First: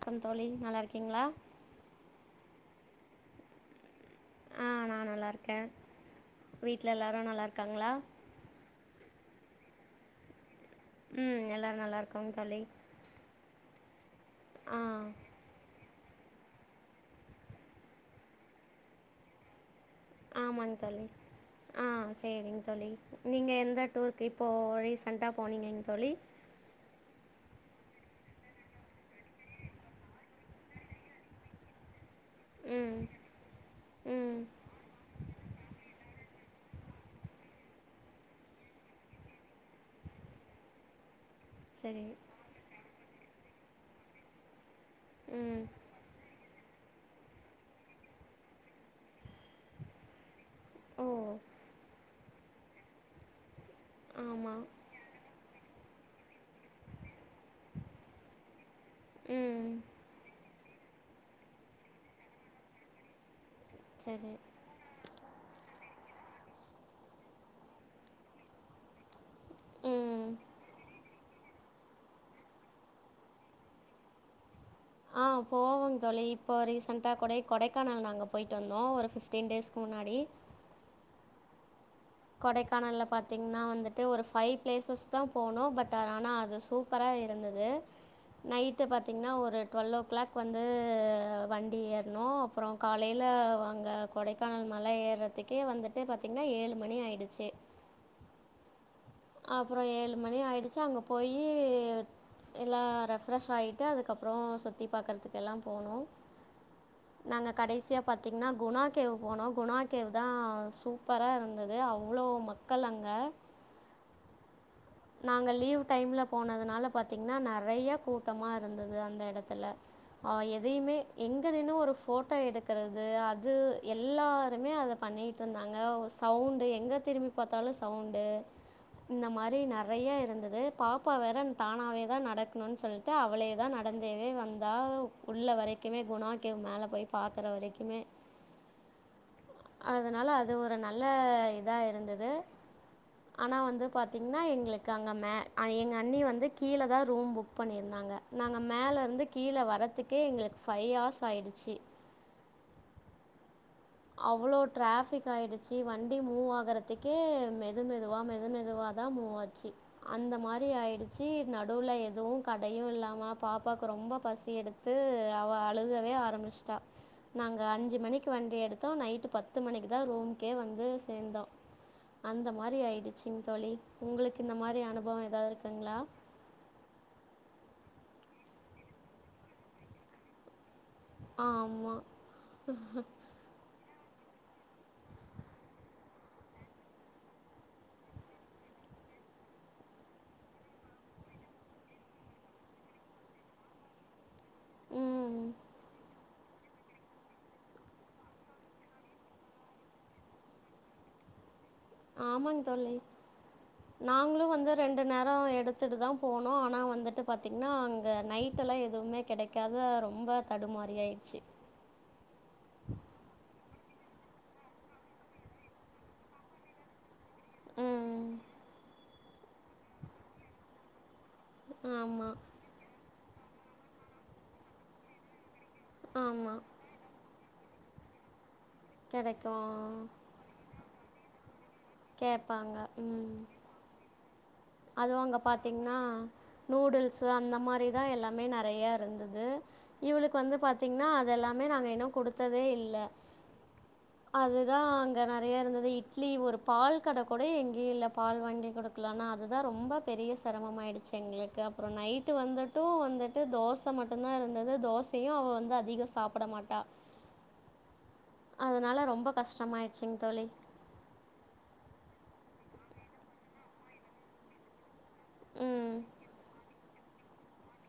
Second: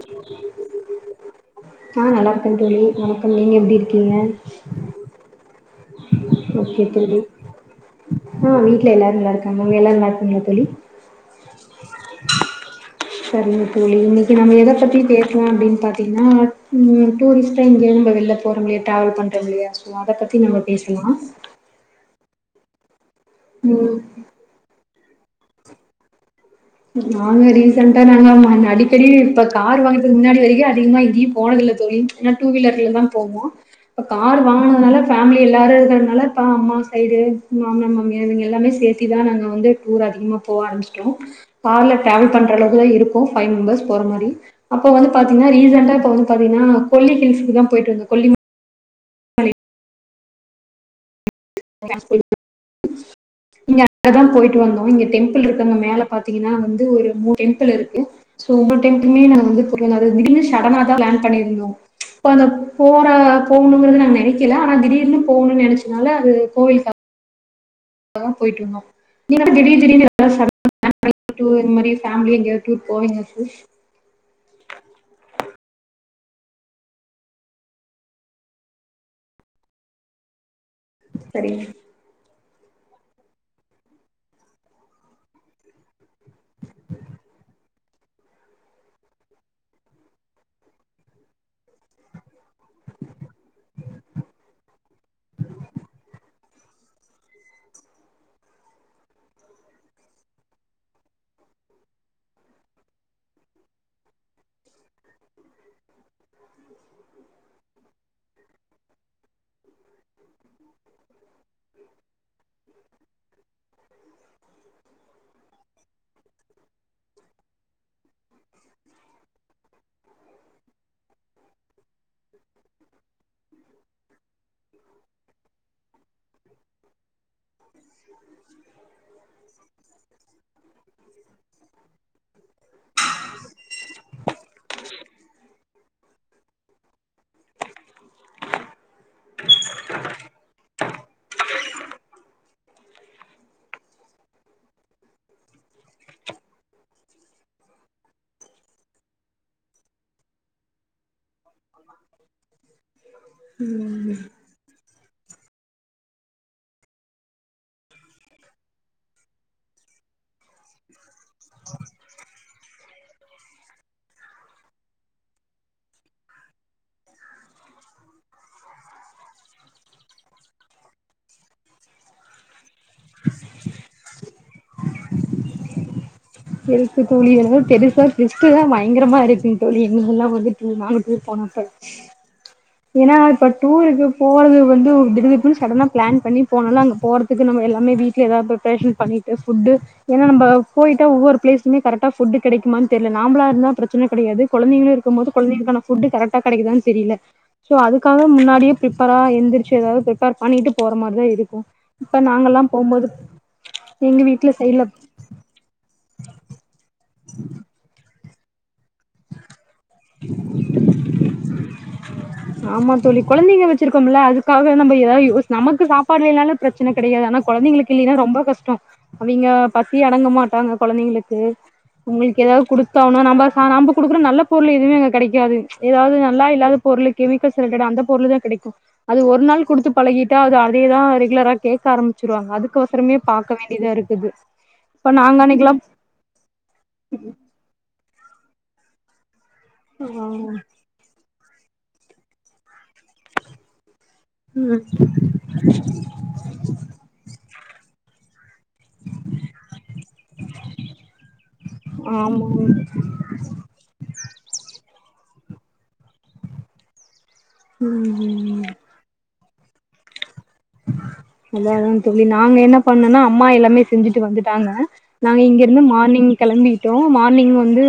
வணக்கம் தோழி நல்லா இருக்கீங்ளா ஆ நல்லாருக்கே தோழி வணக்கம் நீங்க எப்டி இருக்கீங்க ஆ நா நல்லாருக்கே ஓகே தோழி ஆ வீட்ல எல்லாரு நல்லாருக்காங்க அங்க எல்லாரு நல்லா இருக்காங்ளா தோழி ம் எல்லாரு நல்லா இருக்காங்க தோழி செரிங்க தோழி இன்னிக்கி நம்ம எத ஆ பத்தி பேசலா அப்டின் பாத்தீங்னா ம் டூரிஸ்ட்டா இங்கே நம்ப வெளில போறமில்லியா ட்ராவல் பண்றோமில்லயா ஆமாங் தோழி ஆ சேரிங் தோழி நீங்க எந்த ம் டூருக்கு இப்போ ரீசண்ட்டா போனீங்கங்தோழி நாங்க ரீசண்டா நாங்க அடிக்கடி இப்ப கார் வாங்குனதுக்கு முன்னாடி வரைக்கு அதிகமா எங்கேயு போனதில்ல தோழி ஏனா டூ ம் வீலர்லயேதா போவோ இப்ப கார் ம் வாங்குனதுனால ஃபேமிலி எல்லாரு இருக்குறதுனால அப்பா அம்மா சைடு மாமனார் மாமியார் இவுங்க எல்லாமே சேத்தி தா நாங்க வந்து டூர் அதிகமா போக ஆரம்பிச்சிட்டோ கார்ல சரி டிராவல் பண்றளவுக்கு தா இருக்கோ ஃபைவ் மெம்பர்ஸ் போற மாரி அப்ப வந்து பாத்தீங்கன்னா ம் ரீசெண்டா இப்ப வந்து பாத்தீங்கன்னா கொல்லி ஹில்ஸ்க்கு தா போயிட்டு வந்தோ கொல்லி மலை ஓ [inaudible] இங்க அங்கதா போய்ட்டு ஆமாம் வந்தோ இங்க டெம்பிள் இருக்காங்க மேல பாத்தீங்கன்னா வந்து ஒரு மூண் டெம்பிள் இருக்கு சோ ஒவ்வொரு டைம்க்குமே நாங்க வந்து ம் [unintelligible] திடீர் ஷடனா தா பிளான் பண்ணியிருந்தோ இப்ப அந்த போறா போகணுங்கறது நா சரி நெனைக்கல ஆனா திடீர்ன்னு போணுன் நெனைச்சனால அது கோவில்கா போய்ட்டிருந்தோ நீ என்ன திடீர் திடீர்னு எதனா ம் சடனா பிளான் [inaudible] டூர் மாரி ஃபேமிலி எங்கயாவது டூர் போவீங்களா [unintelligible] ஆ போவோங் தோழி இப்போ ரீசெண்ட்டா கொடை கொடைக்கானல் நாங்க போயிட்டு வந்தோ ஒரு ஃபிப்டீன் டேஸ்க்கு முன்னாடி செரி கொடைக்கானல்ல பாத்தீங்ன்னா வந்துட்டு ஒரு ஃபைவ் பிளேசஸ் தா போணோ பட் ஆனா அது சூப்பரா இருந்தது நைட்டு பாத்தீங்ன்னா ஒரு டுவெல் ஓ க்ளாக் வந்து வண்டி ஏற்னோ அப்றோ காலைல வாங்க கொடைக்கானல மல ஏறதுக்கே வந்துட்டு பாத்தீங்கன்னா ஏழு மணி ஆயிடுச்சு அப்றோ ஏழு மணி ஆயிடுச்சு அங்க போயி எல்லா ரெஃப்ரெஷ் ஆயிட்டு அதுக்கப்றோ சுத்தி பாக்குறதுக்கு எல்லா போனோ நாங்க கடைசியா பாத்தீங்ன்னா குணா கேவ் போனோ குணா கேவ் தா சூப்பரா இருந்தது அவ்ளோ மக் கள் அங்க நாங்க லீவ் டைம்ல போனதுனால பாத்தீங்ன்னா நெறையா கூட்டமா இருந்தது அந்த எடத்துல ஆ எதையுமே எங்க நின்னு ஒரு ஃபோட்டோ எடுக்கறது அது எல்லாருமே அத பண்ணீட்டிருந்தாங்க ஓ சவுண்டு எங்க திரும்பி பாத்தாலு சவுண்டு இந்த மாரி நெ றையா இருந்து து பாப்பா வேற தானாவே தா நடக்ணுன் சொல்ட்டு அவ்ளே தா நடந்தேவே வந்தாவ் உள்ள வரைக்கிமே குணா கேவ் மேல போய் பாக்குற வரைக்கிமே அதனால அது ஒரென் நல்ல இதா இருந்தது ஆனா வந்து பாத்தீங்ன்னா எங்களுக் காங்க மே அது எங்க அண்ணி வந்து கீழே தா ரூம் புக் பண்ணியிருந்தாங்க நாங்க மேல இருந்து கீழ வரதுக்கே எங்களுக்கு ஃபைவ் ஹார்ஸ் ஆயிடுச்சி ம் அவ்ளோ டிராஃபிக் ஆயிடுச்சி வண்டி மூவாகறதுக்கே மெது மெதுவா மெது மெதுவா தா மூவாச்சி அந்த மாரி ஆயிடுச்சி நடுவுல எதுவு கடயு இல்லாம பாப்பாக்கு ரொம்ப பசி எடுத் து அவ அழுகவே ஆரம்பிச்ட்டா நாங்க அஞ்சி மணிக்கு வண்டி எடுத் தோ நைட்டு பத்து மணிக்கு தா ரூம்கே வந்து சேந்தோ அந்த மாரி ஆயிடிச்சிங் தோழி உங்களுக்கு இந்த மாரி அனுபவ ஏதாவது இருக்குங்ளா இருக்கு தோழி என்னவோ பெருசா டுவிஸ்டெல்லா பயங்கரமா இருக்குங் தோழி இங்கெல்லா வந்துட்டு நாங்களு டூர் போனப்ப ஆமாம் ஏன்னா இப்ப டூருக்கு போறது வந்து ஒரு திடுதிப்புன்னு சடனா பிளான் பண்ணி போனாலு அங்க போறதுக்கு நம்ம எல்லாமே வீட்ல எதாவது ப்ரப்ரேஷன் பண்ணீட்டு ஃபுட்டு ஏன்னா நம்ப போயிட்டா ஒவ்வொரு பிலேஸ்ஸுமே கரெட்டா ஃபுட்டு கிடைக்குமானு தெர்ல நாம்பளா இருந்தா பிரச்சனை கிடையாது கொழந்தைங்களு இருக்கு போது ம் கொழந்தைகளுக்கான ஃபுட்டு கரெக்டா கெடைக்குதான்னு தெரியல சோ அதுக்காக முன்னாடியே ப்ரிப்பரா எந்திரிச்சு ஏதாவது ப்ரிப்பேர் பண்ணீட்டு போற மாரிதா இருக்கு ஆமாங் தோழி எங்க நாங்களு வீட்ல வந்து சைட்ல ரெண்டு நேரோ எடுத் த்துட்டு தா போனோ ஆனா வந்துட்டு பாத்தீங்ன்னா அங்க நைட் ஃபுட் எல்லா எதுவுமே கெடைக்காத ரொம்ப தடுமாறியாயிடுச்சி ஆமாந் தோழி கொழந்தைங்க வச்சிருக்கோம்மில்ல அதுக்காக நம்ம ஏதாவது யோஸ் நமக்கு சாப்பாடுலில்லாலு பிரச்சன கெடையாது ஆனா கொழந்தைங்களுக்கு இல்லைன்னா ம் ரொம்ப கஷ்டோ அவிங்க பசி அடங்க மாட்டாங்க கொழந்தைங்களுக் ஆமாம் உங்களுக்கு ஏதாவது கொடுத்தானு நம்ம கொடுக்குற நல்ல பொருள் எதுமே அங்க கிடைாது ஏதாவது நல்லா ஆமாம் இல்லாத பொருள் கெமிக்கல்ஸ் ரிலட்டட் அந்த பொருள் தா கிடைக்கு அது ஒரு நாள் கிடைக்கும் கொடுத்து பழகிட்டா அது அதேதா ரெகுலரரா கேட்க ஆரம்பிச்சிருவாங்க கேட்பாங்க அதுக்கு அவசரமே பாக்கவே வேண்ட இதா இருக்குது இப்ப அதுவு அங்கே நாங்க அன்னைக்கெல்லா பார்த்தீங்கன்னா நூடுல்ஸு அந்த மாதிரி தான் எல்லாமே நிறையா இருந்தது இவளுக்கு வந்து பாத்தீங்கன்னா அதெல்லாமே நாங்க இன்னு கொடுத்ததே இல்ல அதுதா அங்க நேறைய இருந்தது இட்லி ஒரு பால் கடை கூட எங்கயு இல்ல பால் வாங்கி கொடுக்கலாம்னா அது ான் ரொம்ப பெரிய சிரமம ஆயிடுச்சு எங்களுக்கு அப்புறோ நைட்டு ஆமா வந்துட்டு வந்துட்டு தோசை மட்டும்தா இருந்தது தோசையு அவ வந்து அதிகமா சாப்ட மாட்டா ம் அதுனால ரொம்ப கஷ்டமாயடுச்சுங்க தோழி அதானலதா தோழி நாங்க என்ன பண்ணோனா அம்மா எல்லாமே செஞ்சுட்டு வந்துட்டாங்க நா இங்க இருந்து ம். மார்னிங் கிளம்பி ம் மார்னிங் வந்து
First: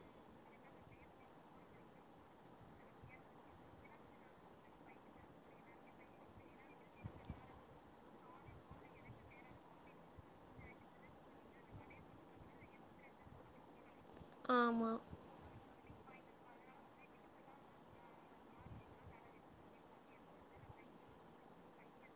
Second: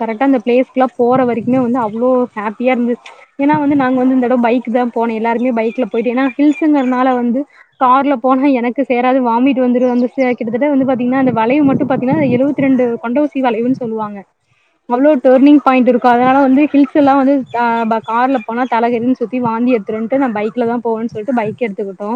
கரெக்டாக அ பிளேஸ்க்கெலா போற வரைக்குமே வந்து அவ்ளோ ஹாப்பியாக இருந்துச்சு ஏன்னா வந்து நாங்க வந்து இந்த தடவ பைக்கு தா போனோ எல்லாருமே பைக்ல போயிட்டு ஏன்னா ஹில்ஸ்ஸுங்கிறனால வந்து கார்ல போனா எனக்கு சேராது வாமிட் வந்துரு வந்து சேர கிட்டதட்ட வந்து பாத்தீங்ன்னா அந்த வளைவு மட்டு பாத்தீன்னா எழுவத் திரெண்டு கொண்ட ஊசி வளைவுன்னு சொல்லுவாங்க ஆமா. அவ்ளோ டர்னிங் பாயிண்ட் இருக்கு அதனால வந்து ஹில்ஸ் எல்லா வந்து கா ப கார்ல போனா தலகிற்றுனு சுத்தி வாந்தியெத் துருன்ட்டு நா பைக்ல தா போவேன் சொல்ட்டு பைக் எடுத்துக்கிட்டோ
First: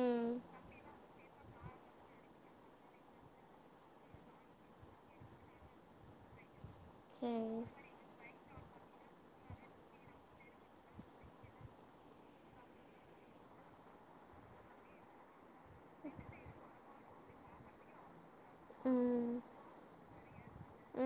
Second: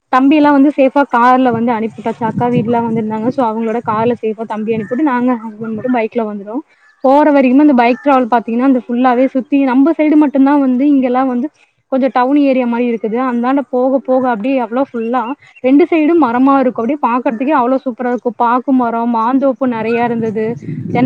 ம். தம்பி எல்லா வந்து சேஃபா கார்ல வந்து அனுப்பிட்டாச்சாக்கா வீட்டுலலா வந்துருந்தாங்க சோ அவங்களோட கார்ல தம்பி அனுப்பிட்டு நாங்க ஹஸ்பண்ட் மும் பைக்ல வந்தோ போற சரி. வரைக்கும் அந்த பைக் ட்ராவல் பாத்தீங்கன்னா அந்த ஃபுல்லாவே சுத்தி நம்ம சைடு மட்டும்தா வந்து இங்கெல்லா வந்து கொஞ்சோ டவுன் ஏரியா மாரி இருக்குது அந்தண்ட போக போக அப்டியே அவ்வளோ ஃபுல்லா ரெண்டு சைடு மரமா இருக்கு அப்படியே பாக்குறதுக்கே அவ்வளோ சூப்பரா இருக்கு பாக்குமரோ ம். மாந்தோப்பு நறையா இருந்தது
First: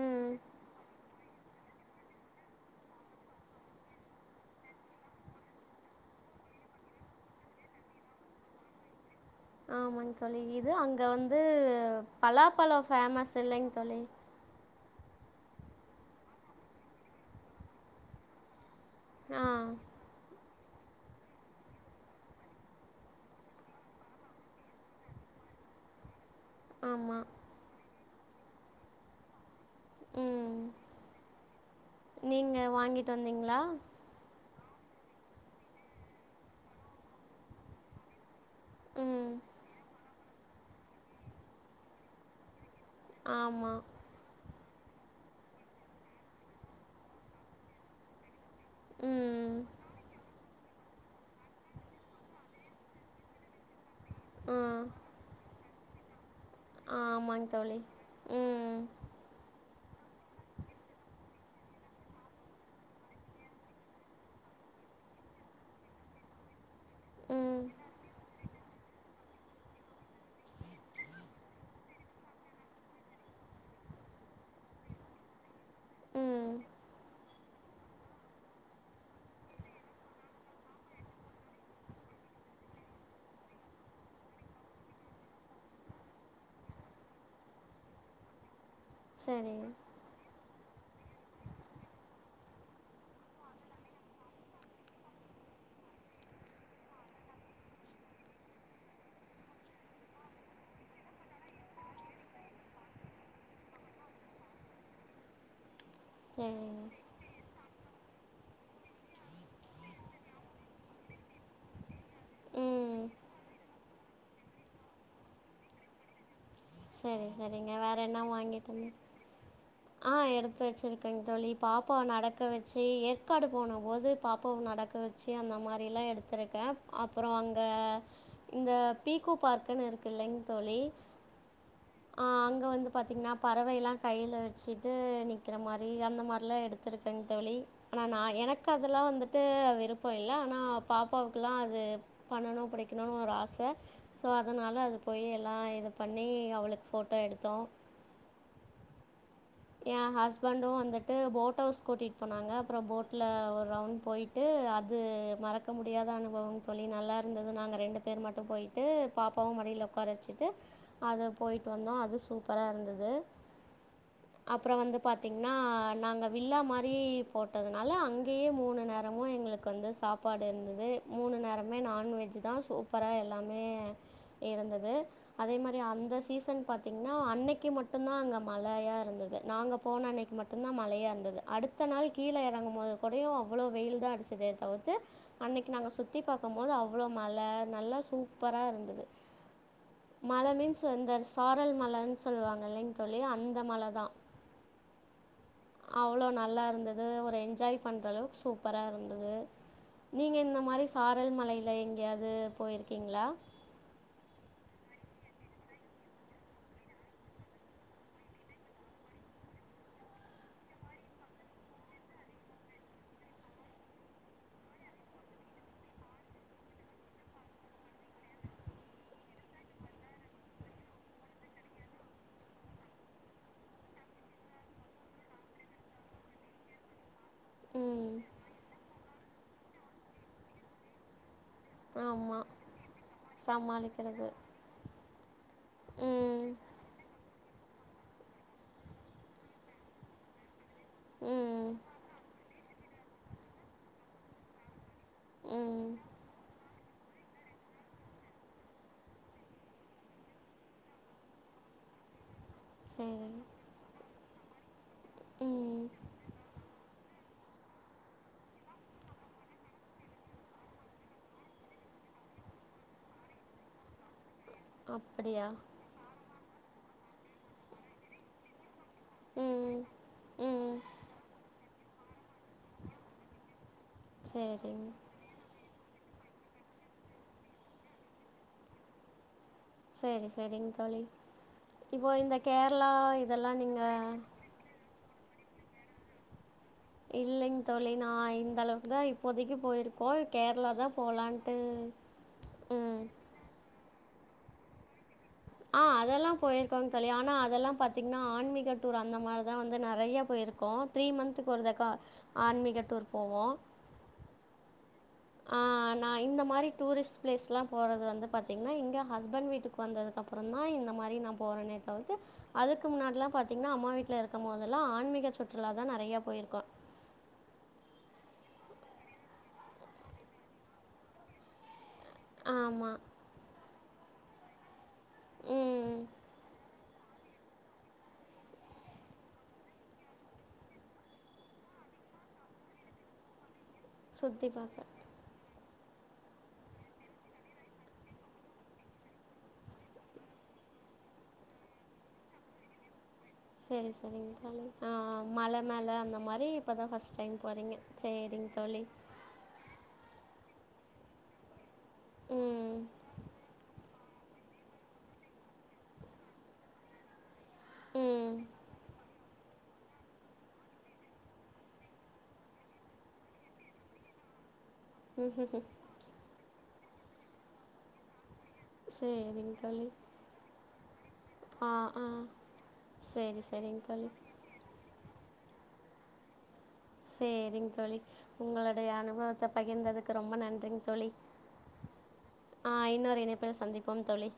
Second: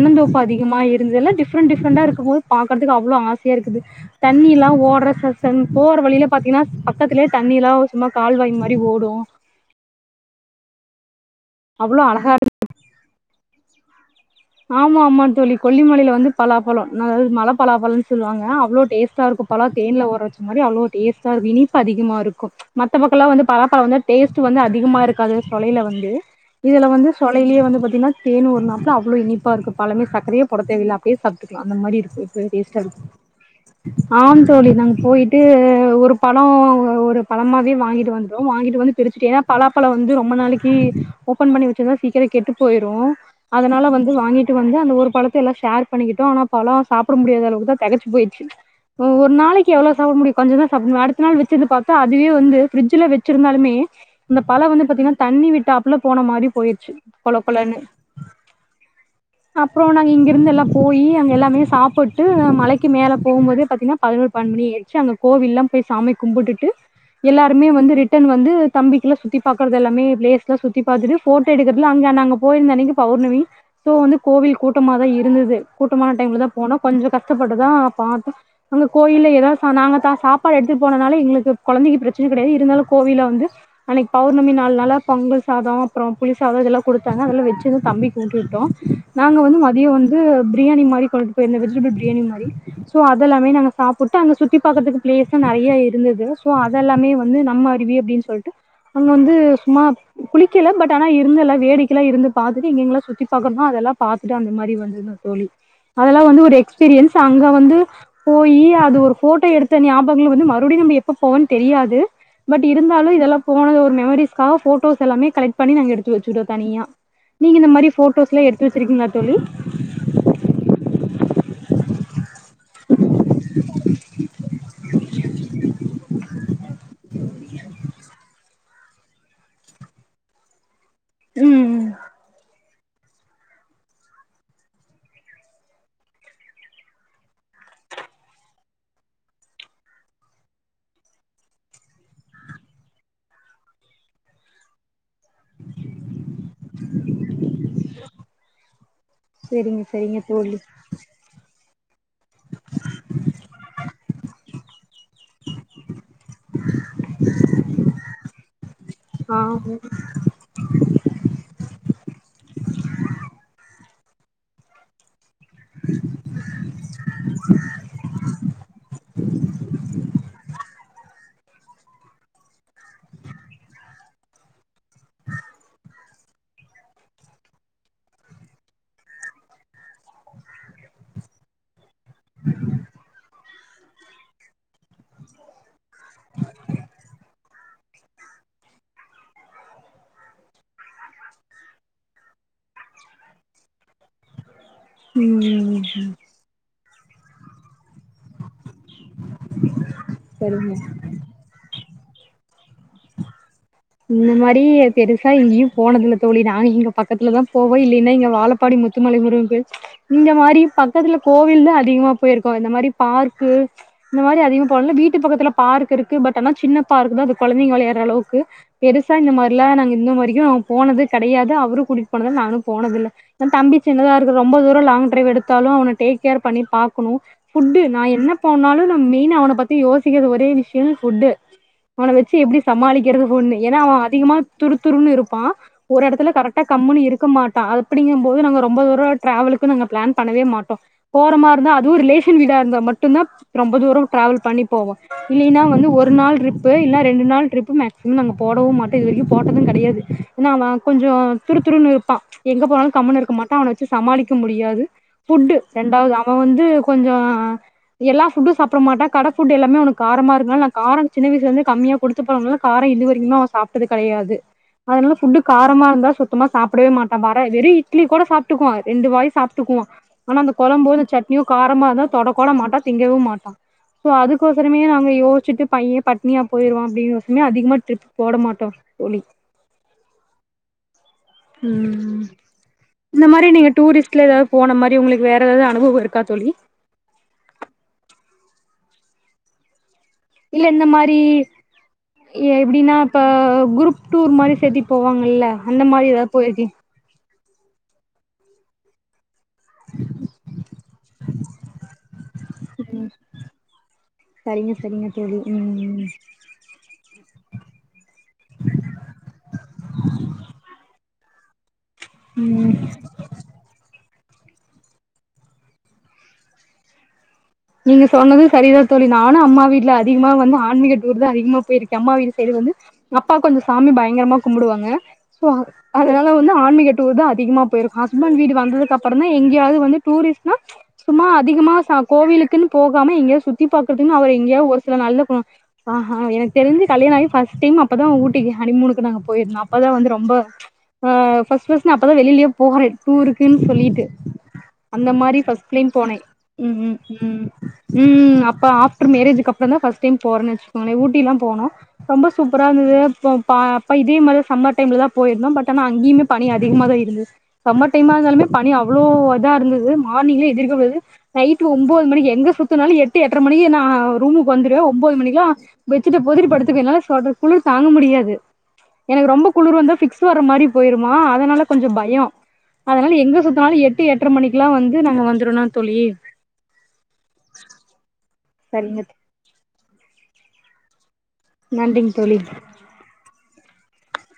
ம். அதிகமா இருந்து எல்லா டி ஃப்ரண்ட் டிஃப்ரண்டா இருக்கும்போது பாக்கற்துக்கு அவ்ளோ ஆசயாருக்குது தண்ணில்லா ஓட்ற [unintelligible] போற வழில பாத்தீங்கன்னா பக்கத்திலயே தண்ணில்லா சும்மா கால்வாய் மாரி ஓடு ஆமாங் தோழி இது அங்க வந்து அவ்ளோ அழகா இரு பலாப்பழம் ஃபேமஸ் இல்லைங் தோழி ஆமா ஆமா தோழி கொல்லிமலைல வந்து பலாப்பழோ மல பலாப்பழோன் சொல்லுவாங்க அவ்ளோ டேஸ்ட்டாருக்கு ஆ. பலா தேன்ல ஊறவச்ச மாரி அவ்ளோ டேஸ்டாருக்கு இனிப்பு அதிகமாருக்கு மத்த பக்கோல்லா வந்து பலாப்பழோ வந்து டேஸ்ட் வந்து அதிகமா இருக்காது சொலைல வந்து இதுல வந்து ஆமா. சொலையிலே வந்து பாத்தீங்கன்னா தேன் ஊற்னாப்ல அவ்ளோ இனிப்பாருக்கு பழமே சக்கரயே ம். போட தேவயில்ல அப்டியே சாப்ட்டுக்கலா அந்த மாரிஇருக்குறதுலயே நீங்க டேஸ்டாரு வாங்கிட்டு வந்தீங்களா? ஆம் தோழி நாங்க போயிட்டு ஒரு பழோ ஒரு பழமாவே வாங்கிட்டு வன்றோ வாங்கிட்டு வந்து பிரிச்சுட்டு ம். ஏனா பலாப்பழோ வந்து ரொம்ப நாளைக்கி ஓபன் பண்ணி வச்சிருந்தா சீக்கிரோ கெட்டு போய்ரு ஆமாம் அதனால வந் து வாங்கிட்டு வந்து அந்த ஒரு பழத்த எல்லா ஷேர் பண்ணிக்கிட்டோ ஆனா பலா சாப்ட முடியாத அளவுக்குதா தெகச்சு போய்ருச்சு ஒர் ம் நாளைக்கி எவ்ளோ சாப்ட முடியு கொஞ்ச தா சாப்ட முடியு அடுத்த நாள் வச்சிருந்து பாத்தா அதுவே வந்து ஃபிரிட்ஜ்ஜுல வச்சிருந்தாலுமே இந்த ஆ பழோ வந்து பாத்தீங்கன்னா தண்ணி விட்டாப்ல போன மாரி போய்ருச்சு கொழ ஆமாங்க தோழி கொழன்னு ம் அப்றோ நாங்க இங்கெருந்து எல்லா போயி அங்க எல்லாமே சாப்புட்டு மலைக்கு மேல போம்போதே பாத்தீங்கன்னா பதினொரு பன்னடுமணி ஆய்டுச்சு அங்க கோவில்லா போய் சாமி கும்புட்டுட்டு ம் எல்லாருமே வந்து ரிட்டர்ன் வந்து தம்பிக்கெல்லா சுத்தி பாக்குறது எல்லாமே ப்ளேஸ்லா சுத்தி பாத்துட்டு போட்டோ எடுக்குறதுல அங்க நாங்க போயிருந்த அன்னக்கி பௌர்ணமி ஸோ வந்து கோவில் கூட்டமாதா இருந்தது கூட்டமான டைம்ல தா ம் போனோ கொஞ்ச கஷ்டப்பட்டுதா பாத்தோ அங்க கோயில்ல எதாது சா நாங்க தா சாப்பாடு எடுத்துட்டு போனனால எங்களுக்கு கொழந்தைக்கு பிரச்சன கெடயாது இருந்தாலு கோவில வந்து அன்னக்கி பௌர்ணமி நாள்னால பொங்கல் சாதோ அப்றோ புளி சாதோ இதெல்லா குடுத்தாங்க அதல்லா வச்சு வந்து தம்பிக்கு ஊட்டி வி ட்டோ நாங்க சரி வந்து மதியோ வந்து பிரியாணி மாரி கொண்டுட்டு போயிருந்தோ வெஜிடபிள் பிரியாணி மாரி ஸோ அதெல்லாமே நாங்க சாப்புட்டு அங்க சுத்தி பாக்கறதுக்கு ப்ளேஸ்லா நறைய இருந்தது ஸோ அதெல்லாமே வந்து நம்ம அறிவிய அப்டின் சொல்லிட்டு அங்க வந்து சும்மா குளிக்கல பட் ஆனா இருந்தெல்லா வேடிக்கெல்லா இருந்து பாத்துட்டு இங்கெங்கல்லா சுத்தி பாக்கணுமோ அதெல்லா பாத்துட்டு அந்த மாரி வந்துருந்தோ தோழி அதெல்லா வந்து ஒரு சரிங்க எக்ஸ்பீரியன்ஸ் அங்க வந்து போயி அது ஒரு ஃபோட்டோ எடுத்த ஞாபகங்கள் வந்து மறுப்டியு நம்ம எப்ப போவோன் தெரியாது பட் ம் இருந்தாலு இதெல்லா போன ஒரு மெமரிஸ்காக ஃபோட்டோஸ் எல்லாமே கலெக்ட் பண்ணிநாங்க எடுத்து வச்சுட்டோ தனியா சரி நீங்க இந்த சரிங்க மாரி வேறு என்ன ஃபோட்டோஸ்லா எடுத்து வாங்கிட்டு வந்து வச்சிருக்கீங்ளா தோழி ஆ எடுத்து வச்சிருக்கேங் தோழி பாப்பாவ நட க்க வச்சு ஏற்காடு போன போது பாப்பாவ நடக்க வச்சு அந்த மாரிலா எடுத்திருக்கே அ ப்றோ அங்க இந்த பீக்கு பார்க்குனு இருக்குல்லைங் தோழி ம் ம் ஆ அங்க வந்து பாத்தீங்கன்னா பறவயெல்லா கைல வச்சிட்டு நிக்கிற மாரி அந்த மார்லா எடு த்திருக்கேங் தோழி ஆனா நா எனக்கு அதெல்லா வந்துட்டு விருப்போ இல்ல ஆனா பாப்பாவுக்கல்லா அது பண்ணணு புடிக்கணுன் ஒரு ஆச ஸோ அதனால அது போய் எல்லா இது பண்ணி அவ்ள ஃபோட்டோ எடுத்தோ செரிங்க எ செரிங்க தோழி ஹஸ்பண்டு அந்த ட்டு போட்டவுஸ் கூட்டிட்டு போனாங்க அப்றோ போட்ல ஒரு ரவுண்ட் போய்ட்டு அ து மறக்க முடியாத அனுபவம் தோழி நல்லாருந்தது நாங்க ரெண்டு பேர் மட்டு போய்ட்டு ஆ பாப்பாவு மடில ஒக்கார வச்சு ட்டு அத போய்ட்டு வந்தோ அது சூப்பராருந்தது அப்றோ வந்து பாத்தீங்கன்னா நாங்க வில்லா மாரி போட்டதுனால அங்கயே மூணு நேரமு எங்களுக்கு வந்து சாப்பா டு இருந்தது மூணு நேரமே நான்வெஜ் தா சூப்பரா எல்லாமே இருந்துது அதே மாரி அந்த சீஸ் ன் பாத்தீங்ன்னா அன்னைக்கு மட்டுந்தா அங்க மழையா இருந்துது நாங்க போன அன்னைக்கு மட்டுந்தா மழையா இருந்துது அடுத் த்த நாள் கீழ எறங்கும் போது கூடயு அவ்வளோ வெயில் தா அடிச்சுதே தவுர்த்து அன்னைக்கு நாங்க சுத்தி பாக்கும் போது அவ்ளோ மழ நல்லா சூப்பரா இருந்துது மல மீன்ஸ் சுந்தர்ஸ் சாரல் மழன் சொல்லுவாங்கல்லைங் தோழிஅந்த மழ தா ம் அவ் ளோ நல்லார்ந்துது ஒரு என்ஜாய் பண்றளவுக்கு சூப்பரா இருந்துது நீங்க இந்த சரிங்க மாரி சார் [unintelligible] மழைல எங்கியாது போயிருக்கீங்களா இந்த மாரி பெருசா எங்கியு போனதில்ல தோழி நாங்க இங்க பக்கத்துல தா போவோ இல்லைன்னா இங்க வாழ பாடி முத்துமலை முருகன் கோயில் இந்த மாரி பக்கத்துல கோவில் தா அதிகமா போயிருக்கோ இந்த மாரி பார்க்கு இந்த மாரி அதிகமா போனதில்ல வீட்டு பக்கத்துல பார்க் இருக்கு பட் ஆனா சின்ன பார்க் தா அது கொழந்திங்க வளையாடுற அளவுக்கு பெருசா இந்த மாரிலா நாங்க இந்த மாரியு போனது கடையாது அவரும் கூட்டிட் போனதில்ல நானு போனதில்ல தம்பி சின்னதா இருக்கு ரொம்ப தூரோ லாங் டிரைவ் எடுத்தாலு அவன டேக் கேர் பண்ணி பாக்கணு ஃபுட்டு நா ம் என்ன போனாலு நா மெயினா அவன பத்தி யோசிக்கிறது ஒரே விஷ்யோ ஃபுட்டு அவன வெச்சு ஆமாம் எப்டி சமாளிக்கிறது ஒண்ணு ஏன்னா அவன் சமாளிக்கிறது அதிகமா துருத்துருன்னு இருப்பான் ஒரெடத்துல ம் கரெக்டா கம்முணு இருக்க மாட்டா அதப்புடிங்கும் போது நாங்க ரொம்ப தூரோ டிராவலுக்கு நாங்க பிளான் பண்ணவே மாட் போற ம் மாருந்தா அதுவு ரிலேஷன் வீடா இருந்தா மட்டுந்தா ரொம்ப தூரோ டிராவல் பண்ணி போவோ இல்லைன்னா ம் வந்து ஒரு நாள் ட்ரிப்பு இல்ல ரெண்டு நாள் ட்ரிப்பு மேக்சிமம் நாங்க போடவு மாட்டோ இது வரைக்கு போட்டதுங் கடையாது ஏன்னா அவன் கொஞ்சோ துரு துருனு இருப்பான் எங்க போனாலு கம்முனு சரிங்க இருக்கமாட்டான் அவனு வவச்சு சமாளிக்க முடியாது ஃபுட்டு ம் ரெண்டாவது அவன் வந்து கொஞ்சோ எல்லா ஃபுட்டு சாப்ட மாட்டா கட ஃபுட்டு எல்லாமே அவனுக் காரமா இருக்கனால நா காரோ சின்ன வயசுலிருந்தே கம்மிய குடுத்து போனனால கார இது வ இன்னு அவன் சாப்ட்டது கடையாது அதனால ஃபுட்டு அப்படியா காரமா இருந்தா சொ த்தமா சாப்டவே மாட்டா வர வெரு இட்லி கூட சாப்ட்டுக்குவா ரெண்டுவாயி ம் சாப்ட்டுக்குவா ஆனா அந்த ம் கொழம்போ இல்ல சட்னியோ காரமா இருந்தா தொடக்கூட மாட்டா திங்கவு மாட்டா சோ அதுக்கோசரமே சரிங்க நாங்க யோசிச்சுட்டு பையன் பட்னியா போயிருவான் அப்டின் [inaudible] அதிகமா ட்ரிப் போட மாட்டோ தோழி சேரி சேரிங் தோழி இப்போ இந்த கேரளா இந்த மாரி இதெல்லா நீங்க டூரிஸ்ட்ல ஏதாவது போன மாரி உங்களுக்கு வேரெதாவது அனுபவோ இருக்கா தோழி இல்லைங் தோழி நா இந்தளவுக்கு தா இப்போதைக்கு போயிருக்கோ இல்ல கேரளா இந்த தா மாரி போலான்ட்டு எப்டின்னா இப்போ குரூப் டூர் மாதி சேத்தி போவாங்கல்ல ஆ அந்த மாரி அதல்லா ஏதாவது போயிருக்கீங் போயிருக்கோங் தோழி ஆனா அதல்லா பாத்தீங்ன்னா ஆன்மிக டூர் அந்த மாரி தா வந்து நறையா போயிருக்கோ த்ரீ மந்த்துக்கு ஒரு தக்கா ஆன்மிக டூர் போவோ சரிங்க சரிங்க தோழி ம் ம் நான் இந்த மாரி டூரிஸ்ட் பிளேஸ்லா போறது வந்து பாத்தீங்கன்னா இங்க ஹஸ்பண்ட் வீட்டுக்கு வந்ததுக்கப்றந்தா இந்த மாரி நா போறனே தவிர்த்து அதுக்கு முன்னாட்லா பாத்தீங்ன்னா அம்மா வீட்ல இருக்கம் மோதல்லா ஆன்மிக சுற்றுலாதா நறையா போயிருக்கோ நீங்க சொன்னது சரிதா தோழி நானு அம்மா வீட்ல அதிகமா வந்து ஆன்மிக டூருதா அதிகமா போயிருக்க அம்மா வீ சைடு வந்து ஆமாம் எங்கப்பா கொஞ்ச சாமி பயங்கரமா கும்புடுவாங்க சோ ம் அதனால வந்து ஆன்மிக டூருதா அதிகமா போயிருக் ஹஸ்பண்ட் வீடு வந்ததுக்கப்பறந்தா எங்கயாவது வந்து டூரிஸ்ட்னா சும்மா அதிகமா ச கோவிலுக்குன் போகாம எங்கியா சுத்தி பாக்குறதுன்னு அவர் சுற்றி எங்கியா ஒரு பார்க்க சில நாள்ல [unintelligible] ஆஹா எனக்கு தெரிஞ்சு கல்யாணாயி ஃபர்ஸ்ட் டைம் அப்பதா ஊட்டிக்கு ஹனிமூனுக்கு நாங்க போயிருந்தோ அப்பதா வந்து ரொம்ப ம் ஃபர்ஸ்ட் ஃபர்ஸ்ட் நா அப்பதா வெளிலியே போற செரி செரிங்க தோழி அந்த மாரி மல ஃபர்ஸ்ட் டைம் மேல அந்த போனே மாரி ம் இப்பதா ம் ஃபஸ்ட் டைம் போறீங்க சேரிங் தோழி ட்டர் மேரேஜ்க் அப்றந்தா ஃபஸ்ட் டைம் போறேனு வச்சுக்கோங்ளே ஊட்டிலா போனோ ரொம்ப சூப்பரா ம் இருந்துது ப அப்ப இதே மாரி தா சம்மர் டைம்ல தா போயிருந்தோ பட் ஆனா அங்கிமே பனி அதிகமா தா இருந்து சம்மர் டைமா ம் இருந்தாலுமே பனி அவ்ளோ அதா இருந்தது மார்னிங்ல எந்திரிக்கு போது நைட்டு ஒம்போது மணிக்கு எங்க சுத்துனால எட்டு எட்டரை மணிக்கு நா ரூமுக்கு வந்துருவே ஒம்போது மணிக்குலா பெச்சிட்ட போத்திட்டு படுத்துக்குவே என்னால சொட் குளுர் தாங்க முடியாது எனக்கு ரொம்ப சரிங்க குளிர் தோழி வந்தா பிக்ஸ் வர்ற மாரி போயிருமா அதனால ஆ கொஞ்சோ ஆ பயோ அதனால எங்க சரி சரிங்க சுத்தனாலு எட்டு தோழி எட்டரை மணிக்குலா வந்து நாங்க வந்துருணு தோழி சேரிங் தோழி உங்களுடைய சரிங்க அனுபவத்த பகிர்ந்ததுக்கு ரொம்ப நன்றிங் தோழி நன்றிங் தோழி ஆ இன்னொரு இணைப்பில சந்திப்போம் தோழி